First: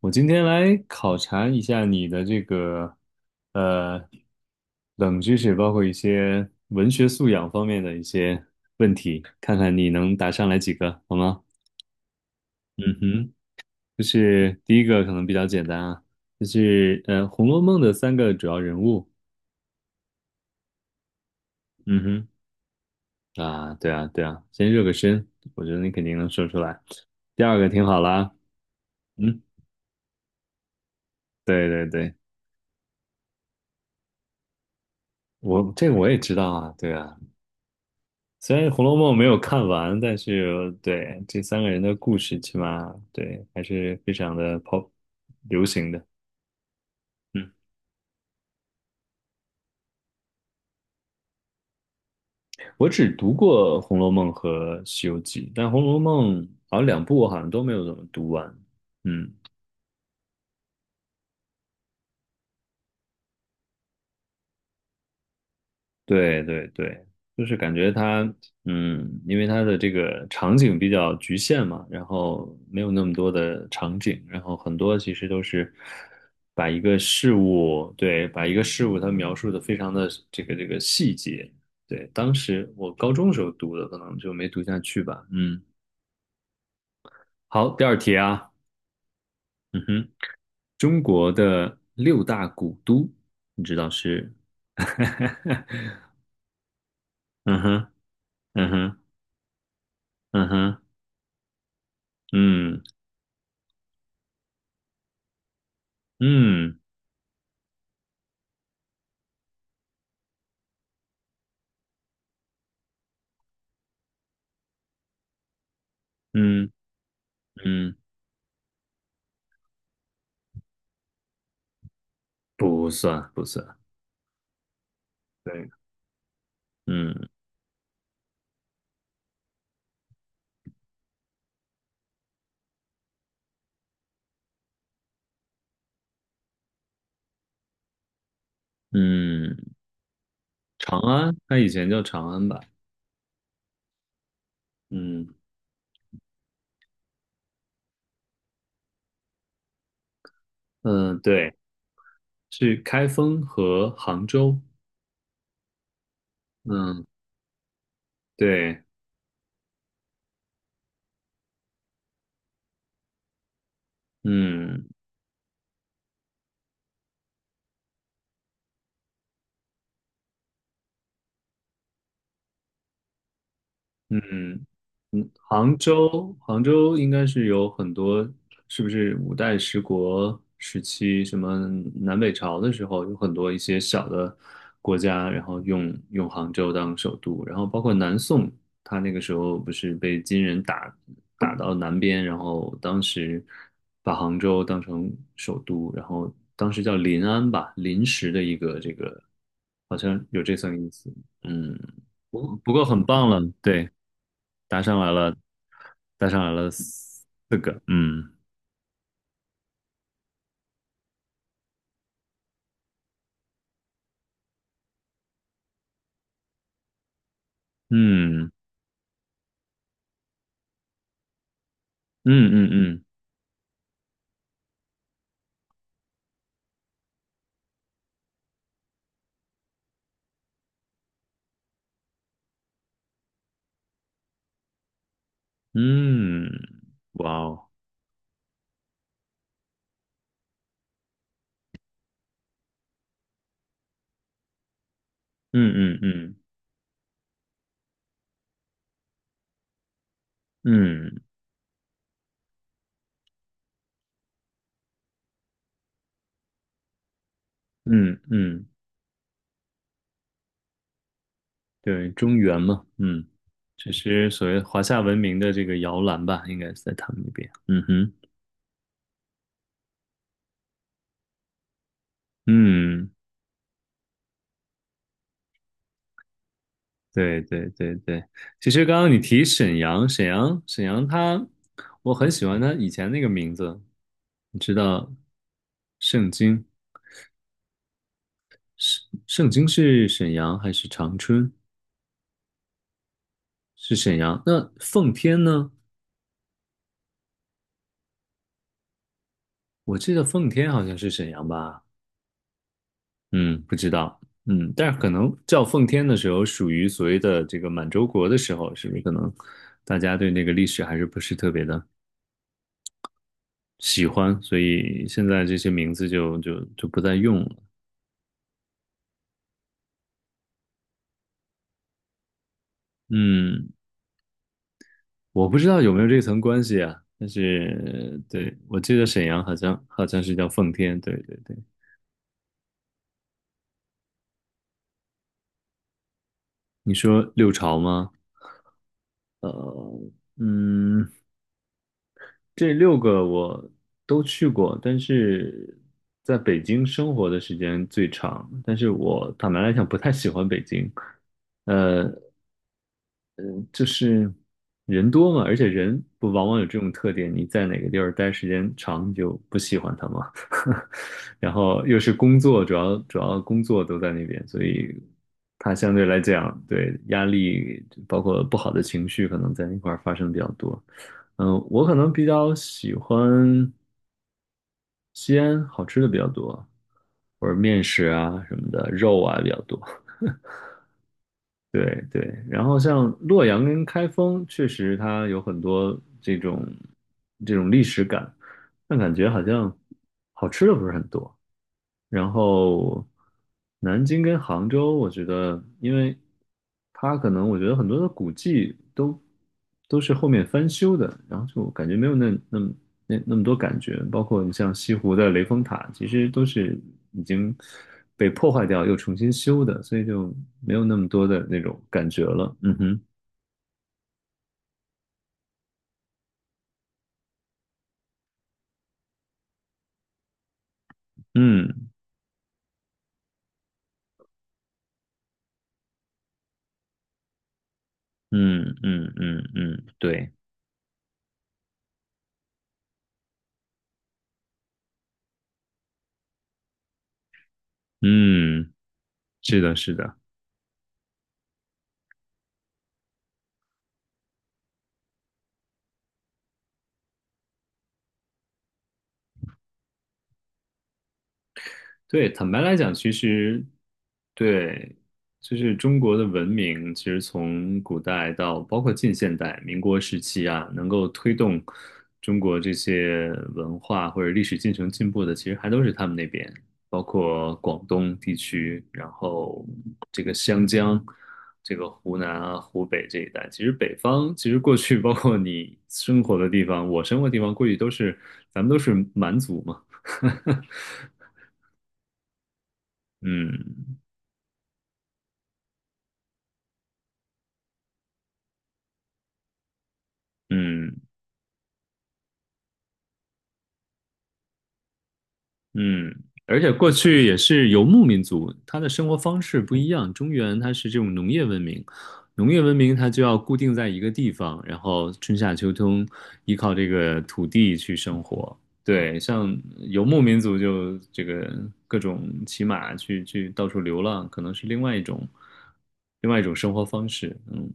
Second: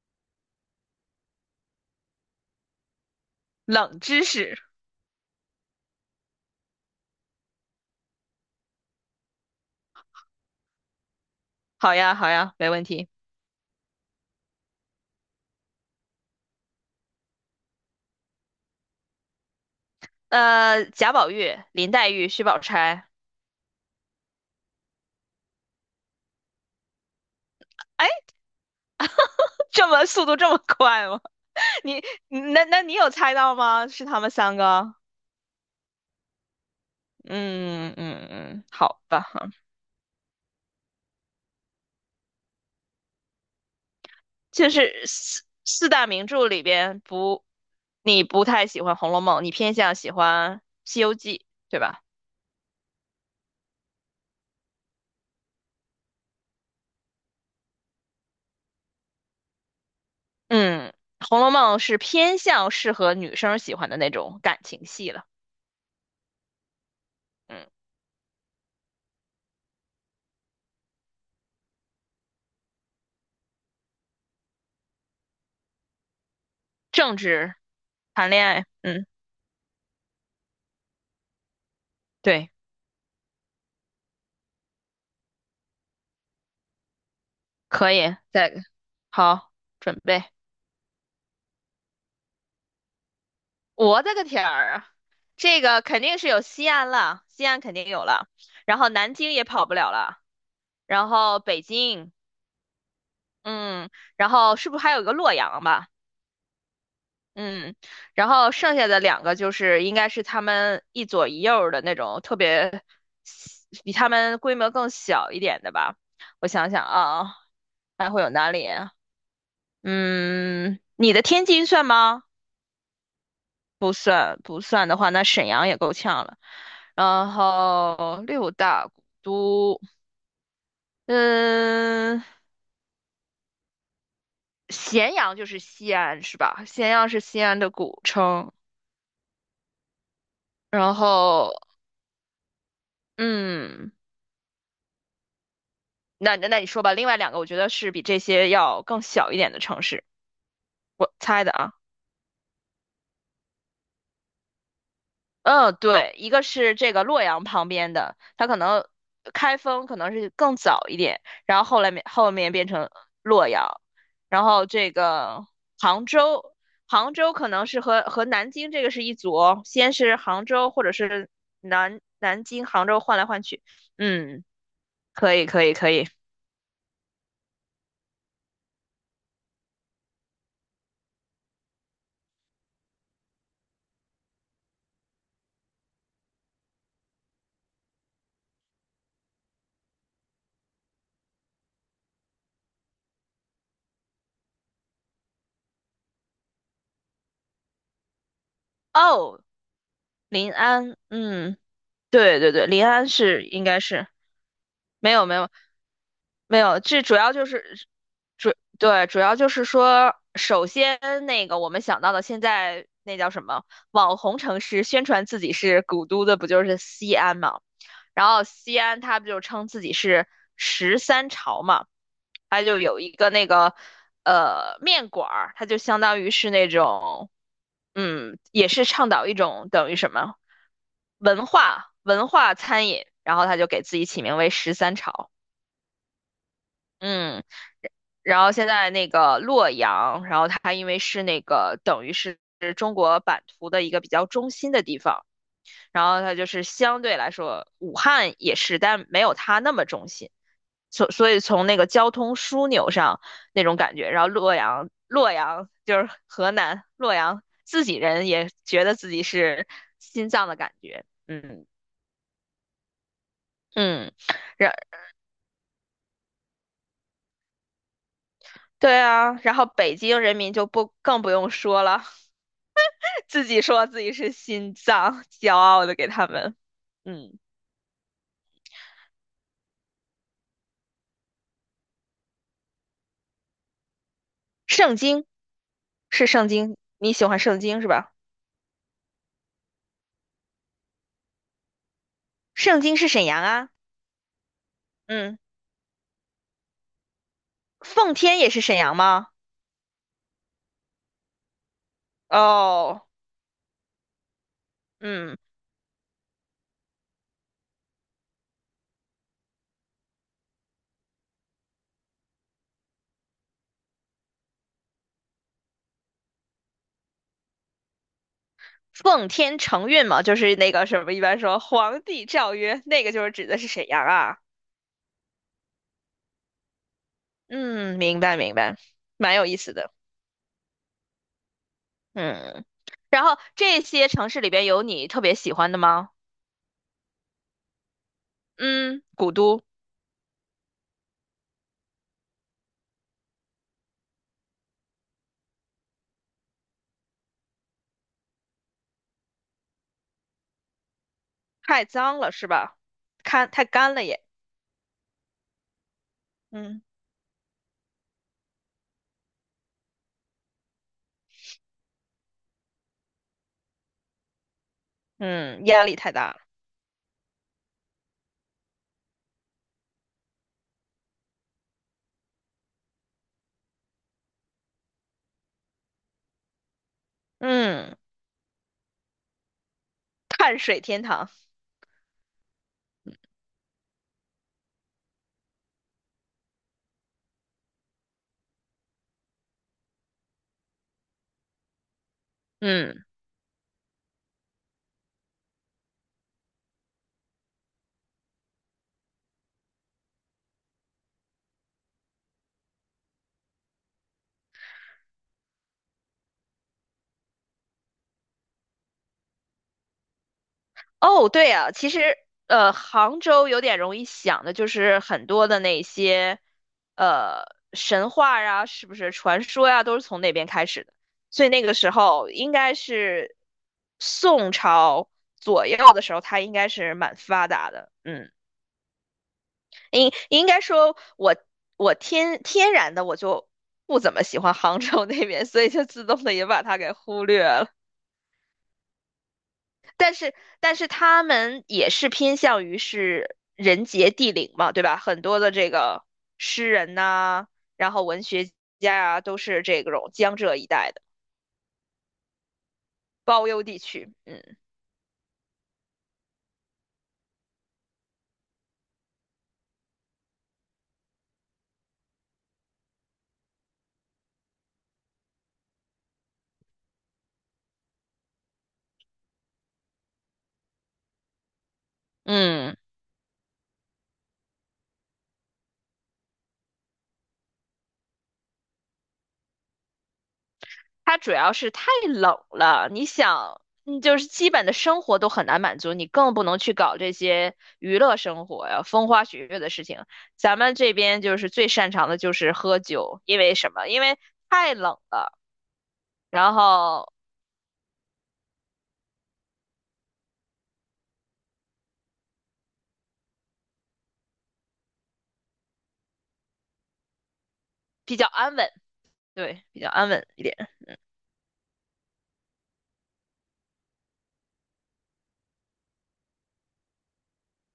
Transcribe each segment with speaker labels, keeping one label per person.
Speaker 1: 我今天来考察一下你的这个
Speaker 2: 冷
Speaker 1: 呃
Speaker 2: 知识，
Speaker 1: 冷知识，包括一些文学素养方面的一些，看看你能答上来几个，好吗？
Speaker 2: 好呀，好呀，没问
Speaker 1: 嗯
Speaker 2: 题。
Speaker 1: 哼，就是第一个可能比较简单啊，就是《红楼梦》的三个主要人物。
Speaker 2: 贾宝玉、林黛
Speaker 1: 嗯
Speaker 2: 玉、薛宝钗，
Speaker 1: 哼，啊，对啊，对啊，先热个身，我觉得你肯定能说出来。第二个听好
Speaker 2: 哎，
Speaker 1: 了啊嗯，
Speaker 2: 这么速度这么快吗？
Speaker 1: 对 对
Speaker 2: 你，
Speaker 1: 对，
Speaker 2: 那你有猜到吗？是他们三个？
Speaker 1: 我这个我也知道啊，对啊，
Speaker 2: 嗯嗯
Speaker 1: 虽
Speaker 2: 嗯，
Speaker 1: 然《红楼
Speaker 2: 好
Speaker 1: 梦》
Speaker 2: 吧，
Speaker 1: 没有看完，但是对这三个人的故事，起码对还是非常的
Speaker 2: 就
Speaker 1: pop
Speaker 2: 是四
Speaker 1: 流
Speaker 2: 四
Speaker 1: 行的。
Speaker 2: 大名著里边不，
Speaker 1: 嗯，
Speaker 2: 你不太喜欢《红楼梦》，你偏向喜欢《西游记》，对吧？
Speaker 1: 我只读过《红楼梦》和《西游记》，但《红楼梦》好像两部我好像都没有怎么读完。嗯
Speaker 2: 嗯，《红楼梦》是偏向适合女生喜欢的那种感情戏了。
Speaker 1: 对对对，就是
Speaker 2: 嗯，
Speaker 1: 感觉它，嗯，因为它的这个场景比较局限嘛，然后没有那么多的场景，然后很多其实都是把一个
Speaker 2: 政
Speaker 1: 事
Speaker 2: 治、
Speaker 1: 物，对，
Speaker 2: 谈恋
Speaker 1: 把一个
Speaker 2: 爱，
Speaker 1: 事物
Speaker 2: 嗯，
Speaker 1: 它描述的非常的这个细节。对，当
Speaker 2: 对。
Speaker 1: 时我高中时候读的，可能就没读下去吧。嗯，好，第
Speaker 2: 可
Speaker 1: 二
Speaker 2: 以，
Speaker 1: 题啊，
Speaker 2: 再个好，
Speaker 1: 嗯
Speaker 2: 准
Speaker 1: 哼，
Speaker 2: 备。
Speaker 1: 中国的六大古都，你知道
Speaker 2: 我的个
Speaker 1: 是？
Speaker 2: 天儿啊！这个 肯定是有西安了，西安
Speaker 1: 嗯
Speaker 2: 肯定
Speaker 1: 哼，
Speaker 2: 有了，
Speaker 1: 嗯
Speaker 2: 然后
Speaker 1: 哼，
Speaker 2: 南京也跑不了了，
Speaker 1: 嗯哼，
Speaker 2: 然后北京，
Speaker 1: 嗯。
Speaker 2: 嗯，然后是不是还有一个洛阳吧？
Speaker 1: 嗯
Speaker 2: 嗯，然后剩下的两个就是应该是他们一左一右儿的那种特别比他们规模更小一点的吧。我
Speaker 1: 嗯
Speaker 2: 想想啊，
Speaker 1: 嗯，
Speaker 2: 还会有哪里啊？嗯，你的天津算吗？
Speaker 1: 不算不算，
Speaker 2: 不算不算的话，那沈阳
Speaker 1: 对，
Speaker 2: 也够呛了。
Speaker 1: 嗯
Speaker 2: 然后六大古都，嗯，咸阳就是西安是吧？咸阳是西安的古称。
Speaker 1: 嗯，
Speaker 2: 然
Speaker 1: 长安，
Speaker 2: 后，
Speaker 1: 它以前叫长安吧？
Speaker 2: 嗯，
Speaker 1: 嗯
Speaker 2: 那你说吧，另外两个我觉得是比这些要更小一点的城市，我
Speaker 1: 嗯，
Speaker 2: 猜的
Speaker 1: 对，
Speaker 2: 啊。
Speaker 1: 是开封和杭州。
Speaker 2: 嗯，对，一个是这个
Speaker 1: 嗯，
Speaker 2: 洛阳旁边的，它可
Speaker 1: 对，
Speaker 2: 能开封可能是更早一点，然后后来后面变成洛阳，然后
Speaker 1: 嗯。
Speaker 2: 这个杭州，杭州可能是和南京这个是一组哦，先是杭州或者是南京、杭州换来换去，嗯，
Speaker 1: 嗯嗯，
Speaker 2: 可以可以
Speaker 1: 杭
Speaker 2: 可以，
Speaker 1: 州，杭州应该是有很多，是不是五代十国时期，什么南北朝的时候，有很多一些小的国家，然后用杭州当首都，然后包括南宋，他那个时候不是被金人打到南边，然后当时把杭州当成首都，然后当时叫临安吧，临时的一个这个，
Speaker 2: 哦，
Speaker 1: 好像有
Speaker 2: 临
Speaker 1: 这层意
Speaker 2: 安，
Speaker 1: 思，
Speaker 2: 嗯。
Speaker 1: 嗯。
Speaker 2: 对对
Speaker 1: 不
Speaker 2: 对，
Speaker 1: 不过
Speaker 2: 临
Speaker 1: 很
Speaker 2: 安
Speaker 1: 棒了，
Speaker 2: 是应该
Speaker 1: 对，
Speaker 2: 是
Speaker 1: 答上来
Speaker 2: 没有没
Speaker 1: 了，
Speaker 2: 有
Speaker 1: 答上来
Speaker 2: 没
Speaker 1: 了
Speaker 2: 有，这主
Speaker 1: 四
Speaker 2: 要就是
Speaker 1: 个，嗯
Speaker 2: 主要就是说，首先那个我们想到的现在那叫什么网红城市，宣传自己是古都的，不就是西安吗？然后
Speaker 1: 嗯
Speaker 2: 西安他不就称自己是十三朝嘛，
Speaker 1: 嗯
Speaker 2: 他
Speaker 1: 嗯
Speaker 2: 就有
Speaker 1: 嗯
Speaker 2: 一个那个面馆儿，它就相当于是那种嗯，也是倡导一种等于什么文化餐饮，然后他就给自己起名为十三朝，
Speaker 1: 嗯，哇
Speaker 2: 嗯。
Speaker 1: 哦，
Speaker 2: 然后现在那个洛阳，然后它因为是那个等于是中国版图的一个比较中心的地方，
Speaker 1: 嗯嗯
Speaker 2: 然后它
Speaker 1: 嗯
Speaker 2: 就是相对来说，武汉也是，但没有它那么中心。所
Speaker 1: 嗯
Speaker 2: 所以从那个交通枢纽上那种感觉，然后洛阳，洛阳就是河南洛阳，自己
Speaker 1: 嗯
Speaker 2: 人也
Speaker 1: 嗯，
Speaker 2: 觉得自己是心脏的感觉，嗯
Speaker 1: 对，中原嘛，嗯，这
Speaker 2: 嗯，
Speaker 1: 是所谓
Speaker 2: 然
Speaker 1: 华夏文明的这个摇篮吧，应该是在他们那边，嗯哼，
Speaker 2: 对啊，然后北京人民就不更不用说了，
Speaker 1: 嗯，
Speaker 2: 自己说自己是心脏，骄傲的给他们，嗯，
Speaker 1: 对对对对，其实刚刚你提沈阳，沈阳它，我很喜欢它以前那个名字，你知
Speaker 2: 圣
Speaker 1: 道，
Speaker 2: 经是
Speaker 1: 圣
Speaker 2: 圣
Speaker 1: 经。
Speaker 2: 经，你喜欢圣经是吧？
Speaker 1: 盛京是沈阳还是长春？
Speaker 2: 圣经是沈阳啊，
Speaker 1: 是沈阳。那奉
Speaker 2: 嗯。
Speaker 1: 天呢？
Speaker 2: 奉天也是沈阳吗？
Speaker 1: 我记得奉天好像是沈阳吧？
Speaker 2: 哦，
Speaker 1: 嗯，不知道。嗯，但是可能
Speaker 2: 嗯，
Speaker 1: 叫奉天的时候，属于所谓的这个满洲国的时候，是不是可能大家对那个历史还是不是特别的喜欢，所以现在这些名字就不再用了。
Speaker 2: 奉天承运嘛，就是那个什么，一般说皇帝诏曰，那个就是指的是
Speaker 1: 嗯，
Speaker 2: 沈阳啊。
Speaker 1: 我不知道有没有这层关系啊，但
Speaker 2: 嗯，
Speaker 1: 是
Speaker 2: 明白明
Speaker 1: 对，
Speaker 2: 白，
Speaker 1: 我记得沈
Speaker 2: 蛮
Speaker 1: 阳
Speaker 2: 有
Speaker 1: 好
Speaker 2: 意思
Speaker 1: 像
Speaker 2: 的。
Speaker 1: 好像是叫奉天，对对对。
Speaker 2: 嗯，然后这些城市里边有你特别喜欢的吗？
Speaker 1: 你说六朝吗？
Speaker 2: 嗯，古都
Speaker 1: 呃，嗯，这六个我都去过，但是在北京生活的时间最长。但是我坦白来讲，不太喜欢北京。
Speaker 2: 太
Speaker 1: 呃，
Speaker 2: 脏了是吧？看太
Speaker 1: 就
Speaker 2: 干了也。
Speaker 1: 是人多嘛，而且人不往往有这
Speaker 2: 嗯
Speaker 1: 种特点，你在哪个地儿待时间长，你就不喜欢他嘛。然后又是工作，主要工作都在那边，所以
Speaker 2: 嗯，
Speaker 1: 他
Speaker 2: 压
Speaker 1: 相
Speaker 2: 力
Speaker 1: 对
Speaker 2: 太
Speaker 1: 来
Speaker 2: 大了。
Speaker 1: 讲，对压力包括不好的情绪，可能在那块儿发生比较多。嗯，我可能比较喜欢西安，好吃的比较多，或者面
Speaker 2: 嗯，
Speaker 1: 食啊什么的，肉啊比较多。
Speaker 2: 碳水天堂。
Speaker 1: 对对，然后像洛阳跟开封，确实它有很多这种历史感，但感觉好像好吃的不是很多。然
Speaker 2: 嗯。
Speaker 1: 后南京跟杭州，我觉得，因为它可能我觉得很多的古迹都是后面翻修的，然后就感觉没有那么多感觉。包括你像西湖的雷峰塔，其实都是已经被破坏掉又重新修的，所以就没有那么多
Speaker 2: 哦，
Speaker 1: 的
Speaker 2: 对
Speaker 1: 那
Speaker 2: 啊，
Speaker 1: 种
Speaker 2: 其
Speaker 1: 感
Speaker 2: 实
Speaker 1: 觉了。嗯哼，
Speaker 2: 杭州有点容易想的就是很多的那些呃神话呀，是不是传说呀，都是从那边开始的。所以那个
Speaker 1: 嗯
Speaker 2: 时候应该是宋朝左右的时候，它应该是蛮发达的。嗯，
Speaker 1: 嗯嗯嗯嗯，
Speaker 2: 应
Speaker 1: 对，
Speaker 2: 应该说我天然的我就不怎么喜欢杭州那边，所以就自动的也把它给忽略了。
Speaker 1: 嗯，是的，是
Speaker 2: 但
Speaker 1: 的。
Speaker 2: 是但是他们也是偏向于是人杰地灵嘛，对吧？很多的这个诗人呐、然后文学家啊，都是这种江浙一带的
Speaker 1: 对，坦白来讲，其
Speaker 2: 包邮
Speaker 1: 实
Speaker 2: 地区。嗯
Speaker 1: 对，就是中国的文明，其实从古代到包括近现代、民国时期啊，能够推动中国这些文化或者历史进程进步的，其实还都是他们那边，包括广东地区，然后这个湘江、这个湖南啊、
Speaker 2: 嗯，
Speaker 1: 湖北这一带。其实北方，其实过去 包括你生活的地方，我生活的地方，过去都是咱们都是蛮族嘛，
Speaker 2: 它主要是太冷了，你想。
Speaker 1: 嗯。
Speaker 2: 嗯，就是基本的生活都很难满足，你更不能去搞这些娱乐生活呀、风花雪月的事情。咱们这
Speaker 1: 嗯
Speaker 2: 边就是最擅长的就是喝酒，因为什么？因为太冷了，
Speaker 1: 嗯，
Speaker 2: 然
Speaker 1: 而且过
Speaker 2: 后
Speaker 1: 去也是游牧民族，他的生活方式不一样。中原它是这种农业文明，农业文明它就要固定在一个地方，然后春夏秋冬依靠这个土地去
Speaker 2: 比
Speaker 1: 生
Speaker 2: 较安
Speaker 1: 活。
Speaker 2: 稳，
Speaker 1: 对，像
Speaker 2: 对，比较
Speaker 1: 游
Speaker 2: 安
Speaker 1: 牧
Speaker 2: 稳
Speaker 1: 民
Speaker 2: 一点。
Speaker 1: 族就这个各种骑马去到处流浪，可能是另外一种生活方式。嗯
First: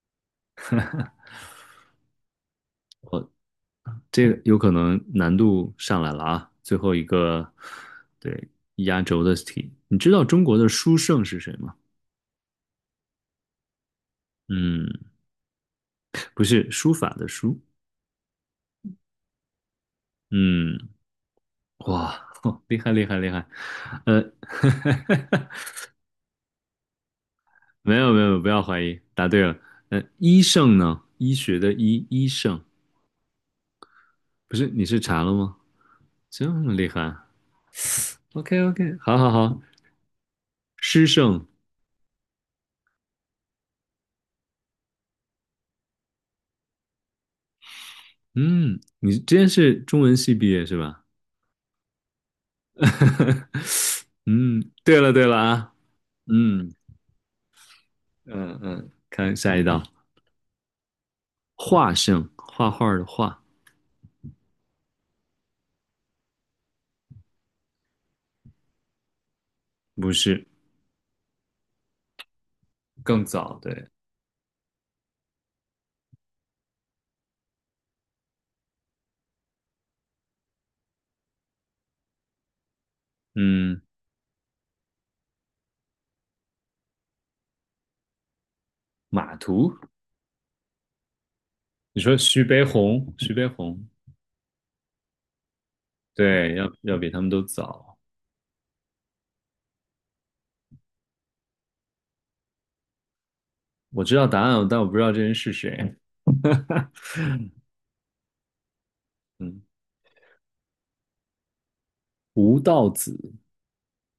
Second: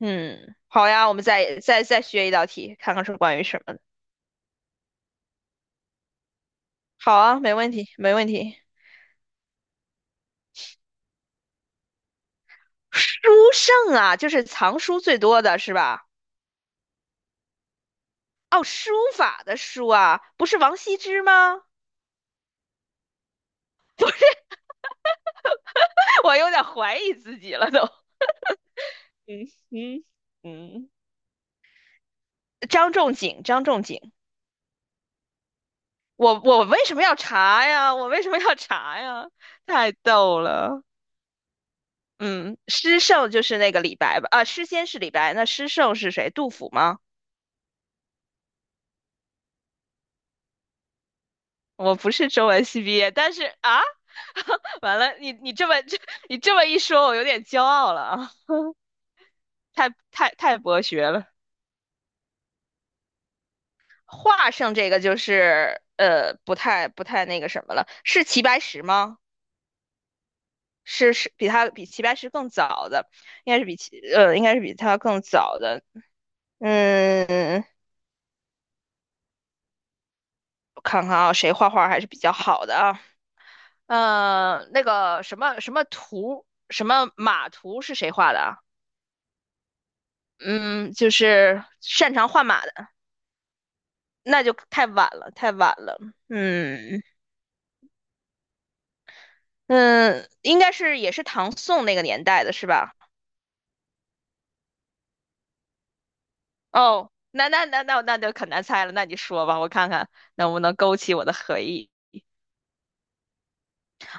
Speaker 2: 嗯，好呀，我们再学一道题，看看是关于什么的。
Speaker 1: 这个有可能难度上来了啊！最后一
Speaker 2: 好啊，
Speaker 1: 个，
Speaker 2: 没问题，没问
Speaker 1: 对，
Speaker 2: 题。
Speaker 1: 压轴的题，你知道中国的书圣是谁吗？
Speaker 2: 书圣啊，就是藏
Speaker 1: 嗯，
Speaker 2: 书最多的是吧？
Speaker 1: 不是书法的书，
Speaker 2: 哦，书法的书啊，不是
Speaker 1: 嗯，
Speaker 2: 王羲之吗？
Speaker 1: 哇，哦厉害厉害厉害，呃，
Speaker 2: 我有点怀疑自己了都。
Speaker 1: 没有没有，不要怀疑，答对
Speaker 2: 嗯
Speaker 1: 了。
Speaker 2: 嗯
Speaker 1: 医圣
Speaker 2: 嗯，
Speaker 1: 呢？医学的医，医圣
Speaker 2: 张仲景，张仲景，
Speaker 1: 不是？你是查了吗？
Speaker 2: 我
Speaker 1: 这
Speaker 2: 我
Speaker 1: 么
Speaker 2: 为
Speaker 1: 厉
Speaker 2: 什么
Speaker 1: 害
Speaker 2: 要查呀？我为什么
Speaker 1: ？OK
Speaker 2: 要
Speaker 1: OK，
Speaker 2: 查
Speaker 1: 好
Speaker 2: 呀？
Speaker 1: 好好，
Speaker 2: 太逗了。
Speaker 1: 诗圣，
Speaker 2: 嗯，诗圣就是那个李白吧？啊，诗仙是李白，那诗圣是谁？杜甫吗？
Speaker 1: 嗯，你之前是中文系毕业是吧？
Speaker 2: 我不是中文系毕业，但是啊，
Speaker 1: 嗯，
Speaker 2: 完
Speaker 1: 对了
Speaker 2: 了，
Speaker 1: 对
Speaker 2: 你
Speaker 1: 了
Speaker 2: 你这
Speaker 1: 啊，
Speaker 2: 么这 你这么
Speaker 1: 嗯
Speaker 2: 一说，我有点骄傲了啊，
Speaker 1: 嗯嗯，看下一道，
Speaker 2: 太太太博学了。
Speaker 1: 画圣，画画的画，
Speaker 2: 画上这个就是不太那个什么了，是齐白石吗？
Speaker 1: 不是，
Speaker 2: 是比齐白石更早的，
Speaker 1: 更
Speaker 2: 应
Speaker 1: 早，
Speaker 2: 该是
Speaker 1: 对，
Speaker 2: 比他更早的。嗯，我看看啊，谁画画还是比较好的啊？
Speaker 1: 嗯，
Speaker 2: 那个什么什么图什么马图是谁画的啊？
Speaker 1: 马图，
Speaker 2: 嗯，就是
Speaker 1: 你
Speaker 2: 擅
Speaker 1: 说
Speaker 2: 长
Speaker 1: 徐
Speaker 2: 换
Speaker 1: 悲
Speaker 2: 马的，
Speaker 1: 鸿，徐悲鸿，
Speaker 2: 那就太晚了，太晚了。
Speaker 1: 对，要
Speaker 2: 嗯
Speaker 1: 比他们都早，
Speaker 2: 嗯，应该是也是唐宋那个年代的是吧？
Speaker 1: 我知道答案，但我不知道这人是谁，
Speaker 2: 哦，那就可难猜了，那你说吧，
Speaker 1: 嗯，
Speaker 2: 我看看能不能勾起我的回忆。
Speaker 1: 吴道子，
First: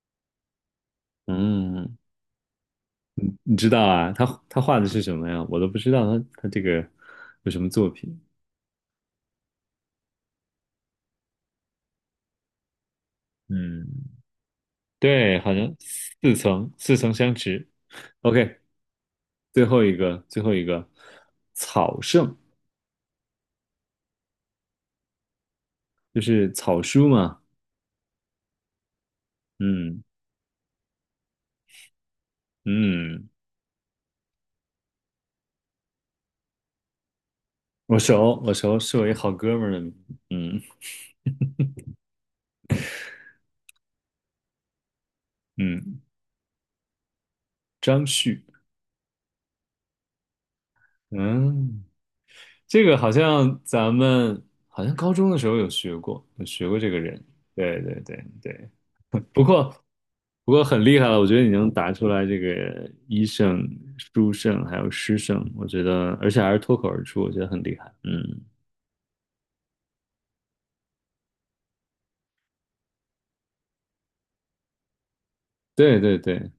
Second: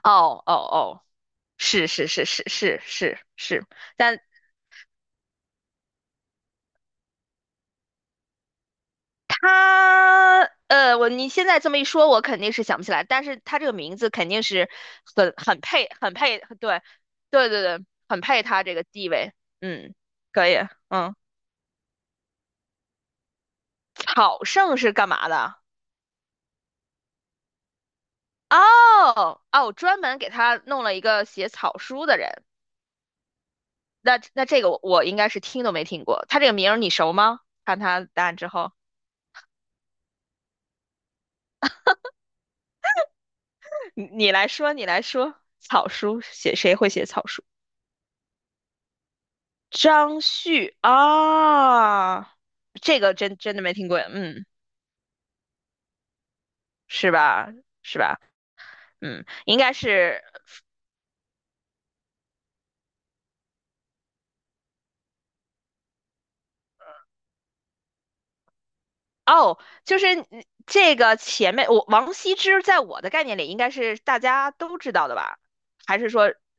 Speaker 2: 哦哦哦，是
Speaker 1: 嗯，
Speaker 2: 是是是是是
Speaker 1: 你
Speaker 2: 是，
Speaker 1: 知道啊，
Speaker 2: 但
Speaker 1: 他他画的是什么呀？我都不知道他这个有什么作品，
Speaker 2: 他你现在这么一说，我肯定是想不起来，但是他这个名字
Speaker 1: 嗯，
Speaker 2: 肯定是很
Speaker 1: 对，好
Speaker 2: 很
Speaker 1: 像
Speaker 2: 配，很
Speaker 1: 似
Speaker 2: 配，
Speaker 1: 曾
Speaker 2: 对，
Speaker 1: 似曾相
Speaker 2: 对对
Speaker 1: 识。
Speaker 2: 对，很配
Speaker 1: OK，
Speaker 2: 他这个地位。
Speaker 1: 最后
Speaker 2: 嗯，
Speaker 1: 一个，最
Speaker 2: 可
Speaker 1: 后
Speaker 2: 以，
Speaker 1: 一个，
Speaker 2: 嗯，
Speaker 1: 草圣
Speaker 2: 草圣是干嘛的？
Speaker 1: 就是草书嘛。
Speaker 2: 哦哦，专
Speaker 1: 嗯
Speaker 2: 门给他弄了一个写草书的人。
Speaker 1: 嗯，
Speaker 2: 那这个我应该是听都没听过，他这个名儿你熟吗？看
Speaker 1: 我
Speaker 2: 他答案
Speaker 1: 熟，
Speaker 2: 之
Speaker 1: 我
Speaker 2: 后，
Speaker 1: 熟，是我一好哥们儿的名字。嗯
Speaker 2: 你来说，你来说，草
Speaker 1: 嗯，
Speaker 2: 书写谁会写草书？
Speaker 1: 张旭。
Speaker 2: 张旭
Speaker 1: 嗯，
Speaker 2: 啊，
Speaker 1: 这个
Speaker 2: 这
Speaker 1: 好
Speaker 2: 个真真
Speaker 1: 像
Speaker 2: 的没听
Speaker 1: 咱
Speaker 2: 过，
Speaker 1: 们
Speaker 2: 嗯，
Speaker 1: 好像高中的时候有学过，有学过这个
Speaker 2: 是
Speaker 1: 人。
Speaker 2: 吧？
Speaker 1: 对
Speaker 2: 是
Speaker 1: 对
Speaker 2: 吧？
Speaker 1: 对对，
Speaker 2: 嗯，
Speaker 1: 不
Speaker 2: 应该
Speaker 1: 过。
Speaker 2: 是
Speaker 1: 不过很厉害了，我觉得你能答出来这个医圣、书圣还有诗圣，我觉得，而且还是脱口而出，我觉得很厉害。嗯，
Speaker 2: 哦，就是这个前面王羲之在我的概念里应该是大家都知道的吧？
Speaker 1: 对
Speaker 2: 还是
Speaker 1: 对
Speaker 2: 说
Speaker 1: 对，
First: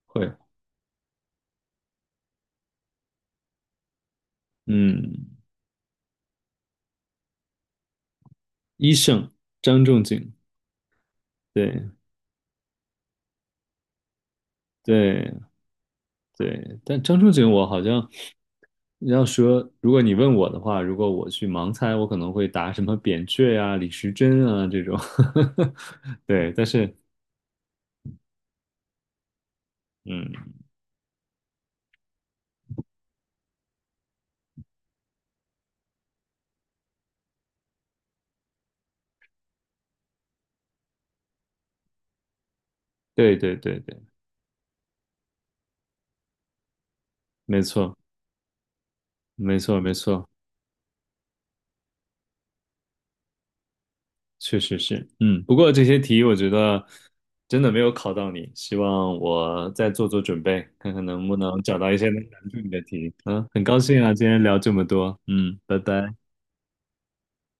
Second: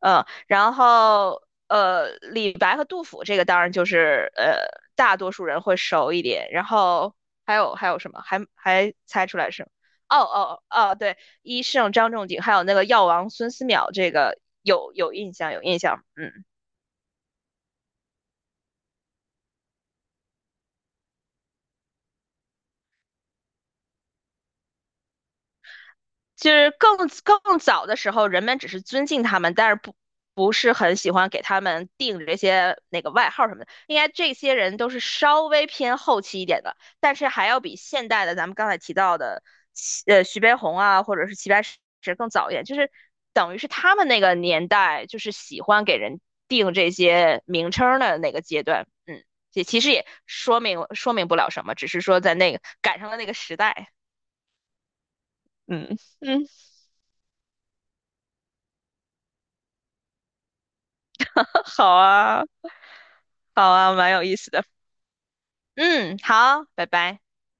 Speaker 1: 会，
Speaker 2: 然后李白和杜甫这个当然就是大多
Speaker 1: 嗯，
Speaker 2: 数人会熟一点。然后还有什么？还
Speaker 1: 医
Speaker 2: 还猜
Speaker 1: 圣
Speaker 2: 出来是吗？
Speaker 1: 张仲
Speaker 2: 哦
Speaker 1: 景，
Speaker 2: 哦哦，哦对，医圣
Speaker 1: 对
Speaker 2: 张仲景，还有那个药王孙思邈，这个有
Speaker 1: 对
Speaker 2: 印象有印象。嗯。
Speaker 1: 对，但张仲景我好像你要说，如果你问我的话，如果我去盲猜，我可能会答什么扁鹊呀、李时珍啊这种，对，
Speaker 2: 就
Speaker 1: 但
Speaker 2: 是
Speaker 1: 是
Speaker 2: 更早的时候，人们只是尊敬他们，但是不
Speaker 1: 嗯，
Speaker 2: 是很喜欢给他们定这些那个外号什么的。应该这些人都是稍微偏后期一点的，但是还要比现代的咱们刚才提到的，徐悲鸿啊，或者是齐白石更早一点，就是
Speaker 1: 对
Speaker 2: 等
Speaker 1: 对
Speaker 2: 于是
Speaker 1: 对
Speaker 2: 他
Speaker 1: 对，
Speaker 2: 们那个年代就是喜欢给人定这些
Speaker 1: 没
Speaker 2: 名
Speaker 1: 错
Speaker 2: 称的那个阶段。嗯，
Speaker 1: 没
Speaker 2: 也
Speaker 1: 错
Speaker 2: 其实
Speaker 1: 没
Speaker 2: 也
Speaker 1: 错，
Speaker 2: 说明不了什么，只是说在那个赶上了那个时代。
Speaker 1: 确实是，嗯，不过这
Speaker 2: 嗯
Speaker 1: 些题我
Speaker 2: 嗯，
Speaker 1: 觉得真的没有考到你，希望我再做做准备，看看能不能 找到
Speaker 2: 好
Speaker 1: 一些能
Speaker 2: 啊。
Speaker 1: 难住你的题。嗯，很
Speaker 2: 好
Speaker 1: 高
Speaker 2: 啊，
Speaker 1: 兴
Speaker 2: 蛮
Speaker 1: 啊，
Speaker 2: 有
Speaker 1: 今
Speaker 2: 意
Speaker 1: 天
Speaker 2: 思
Speaker 1: 聊
Speaker 2: 的。
Speaker 1: 这么多，嗯，拜拜。
Speaker 2: 嗯，好，拜拜。